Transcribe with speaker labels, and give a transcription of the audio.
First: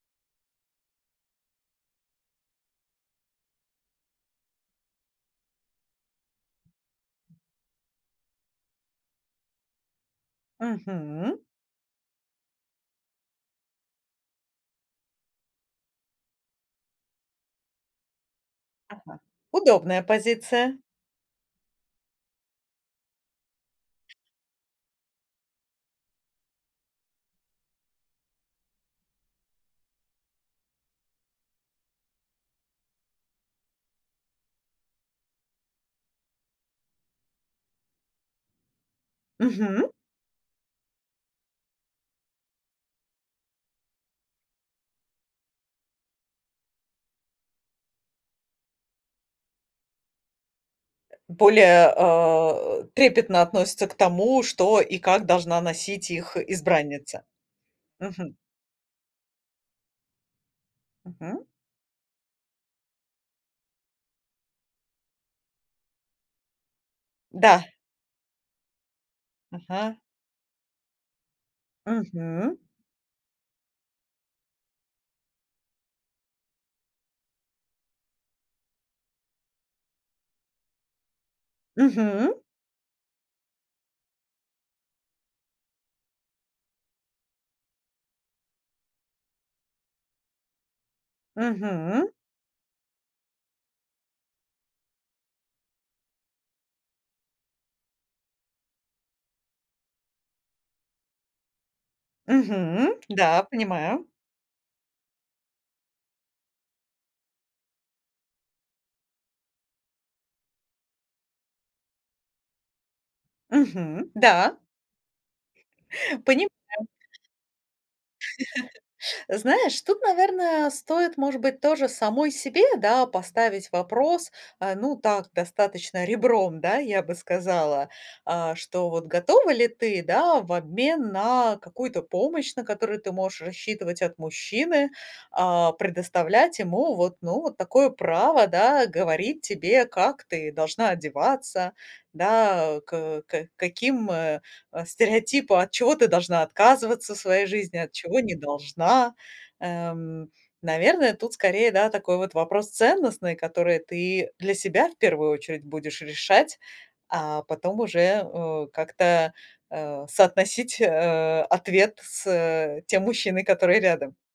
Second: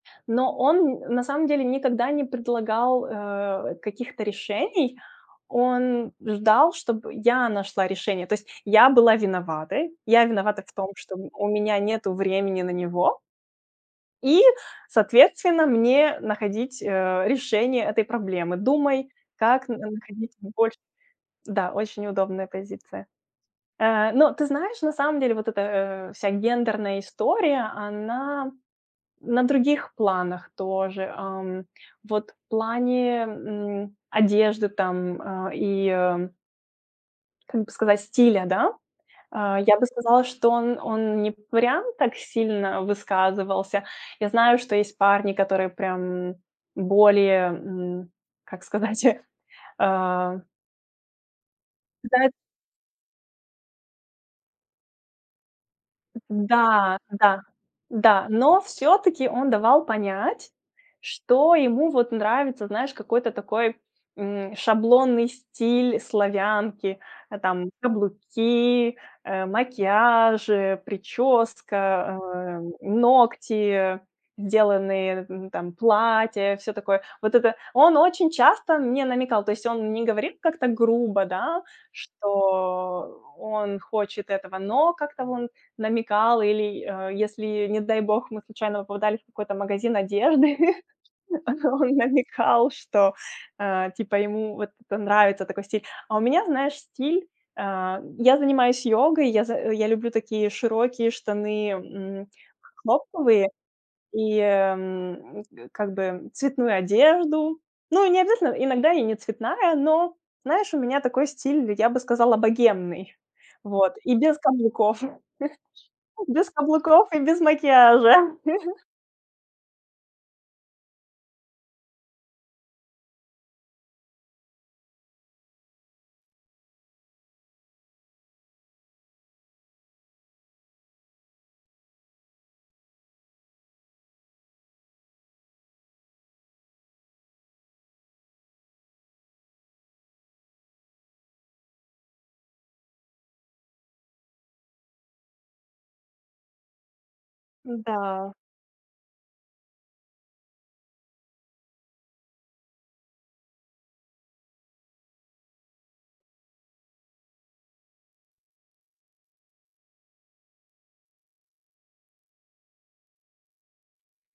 Speaker 1: Но он, м, на самом деле никогда не предлагал, э, каких-то решений. Он ждал, чтобы я нашла решение. То есть я была виноватой, я виновата в том, что у м
Speaker 2: Мгм.
Speaker 1: у меня нету времени на него. И, соответственно, мне находить, э, решение этой проблемы.
Speaker 2: Ага.
Speaker 1: Думай, как
Speaker 2: Удобная
Speaker 1: находить больше.
Speaker 2: позиция.
Speaker 1: Да, очень удобная позиция. Э, но ты знаешь, на самом деле вот эта, а, вся гендерная история, она на других планах тоже, ам. Вот в плане, м, одежды там, а, и, а, м. Как бы сказать, стиля, да? А я бы
Speaker 2: Мгм.
Speaker 1: сказала, что он он не прям так сильно высказывался. Я знаю, что есть парни, которые прям более, м, как сказать, а
Speaker 2: Более,
Speaker 1: Да, эт
Speaker 2: а, э, трепетно относятся к тому, что и как должна носить их
Speaker 1: да,
Speaker 2: избранница.
Speaker 1: да, да,
Speaker 2: Мгм.
Speaker 1: но всё-таки он давал понять,
Speaker 2: Мгм.
Speaker 1: что ему вот нравится, знаешь, какой-то такой, м, шаблонный стиль славянки. А
Speaker 2: Да.
Speaker 1: там каблуки, э,
Speaker 2: Ага.
Speaker 1: макияжи, прическа,
Speaker 2: Мгм.
Speaker 1: а, м, ногти, сделанные, м, там, платья, всё такое. Вот это он очень часто мне намекал. То есть он не говорил как-то грубо, да,
Speaker 2: Мгм.
Speaker 1: что он хочет этого, но как-то он намекал или, э, если, не дай бог, мы случайно попадали в какой-то магазин одежды, он
Speaker 2: Мгм.
Speaker 1: намекал, что, а, типа, ему вот это нравится, такой стиль. А у меня, знаешь, стиль, а я занимаюсь йогой, я за я люблю такие широкие штаны, м,
Speaker 2: Мгм. Да,
Speaker 1: хлопковые,
Speaker 2: понимаю.
Speaker 1: и, м, э, как бы, м, цветную одежду. Ну, и не обязательно, иногда и не цветная, но, знаешь, у меня такой стиль, я бы сказала, богемный. Вот,
Speaker 2: Мгм.
Speaker 1: и без
Speaker 2: Да.
Speaker 1: каблуков,
Speaker 2: Понимаю.
Speaker 1: без каблуков без каблуков и без макияжа.
Speaker 2: Знаешь, тут, наверное, стоит, может быть, тоже самой себе, да, поставить вопрос. А, ну так, достаточно ребром, да, я бы сказала, а что, вот готова ли ты, да, в обмен на какую-то помощь, на которую ты можешь рассчитывать от мужчины, а, предоставлять ему вот, ну, вот такое право, да, говорить тебе, как ты должна одеваться, да, э, к э, к каким, э, э, стереотипа, от чего ты должна отказываться в своей жизни, от чего
Speaker 1: Да.
Speaker 2: не должна. Эм, наверное, тут скорее, да, такой вот вопрос ценностный, который ты для себя в первую очередь будешь решать, а потом уже, э, как-то, а, соотносить, э, ответ с, э, тем мужчиной, который рядом.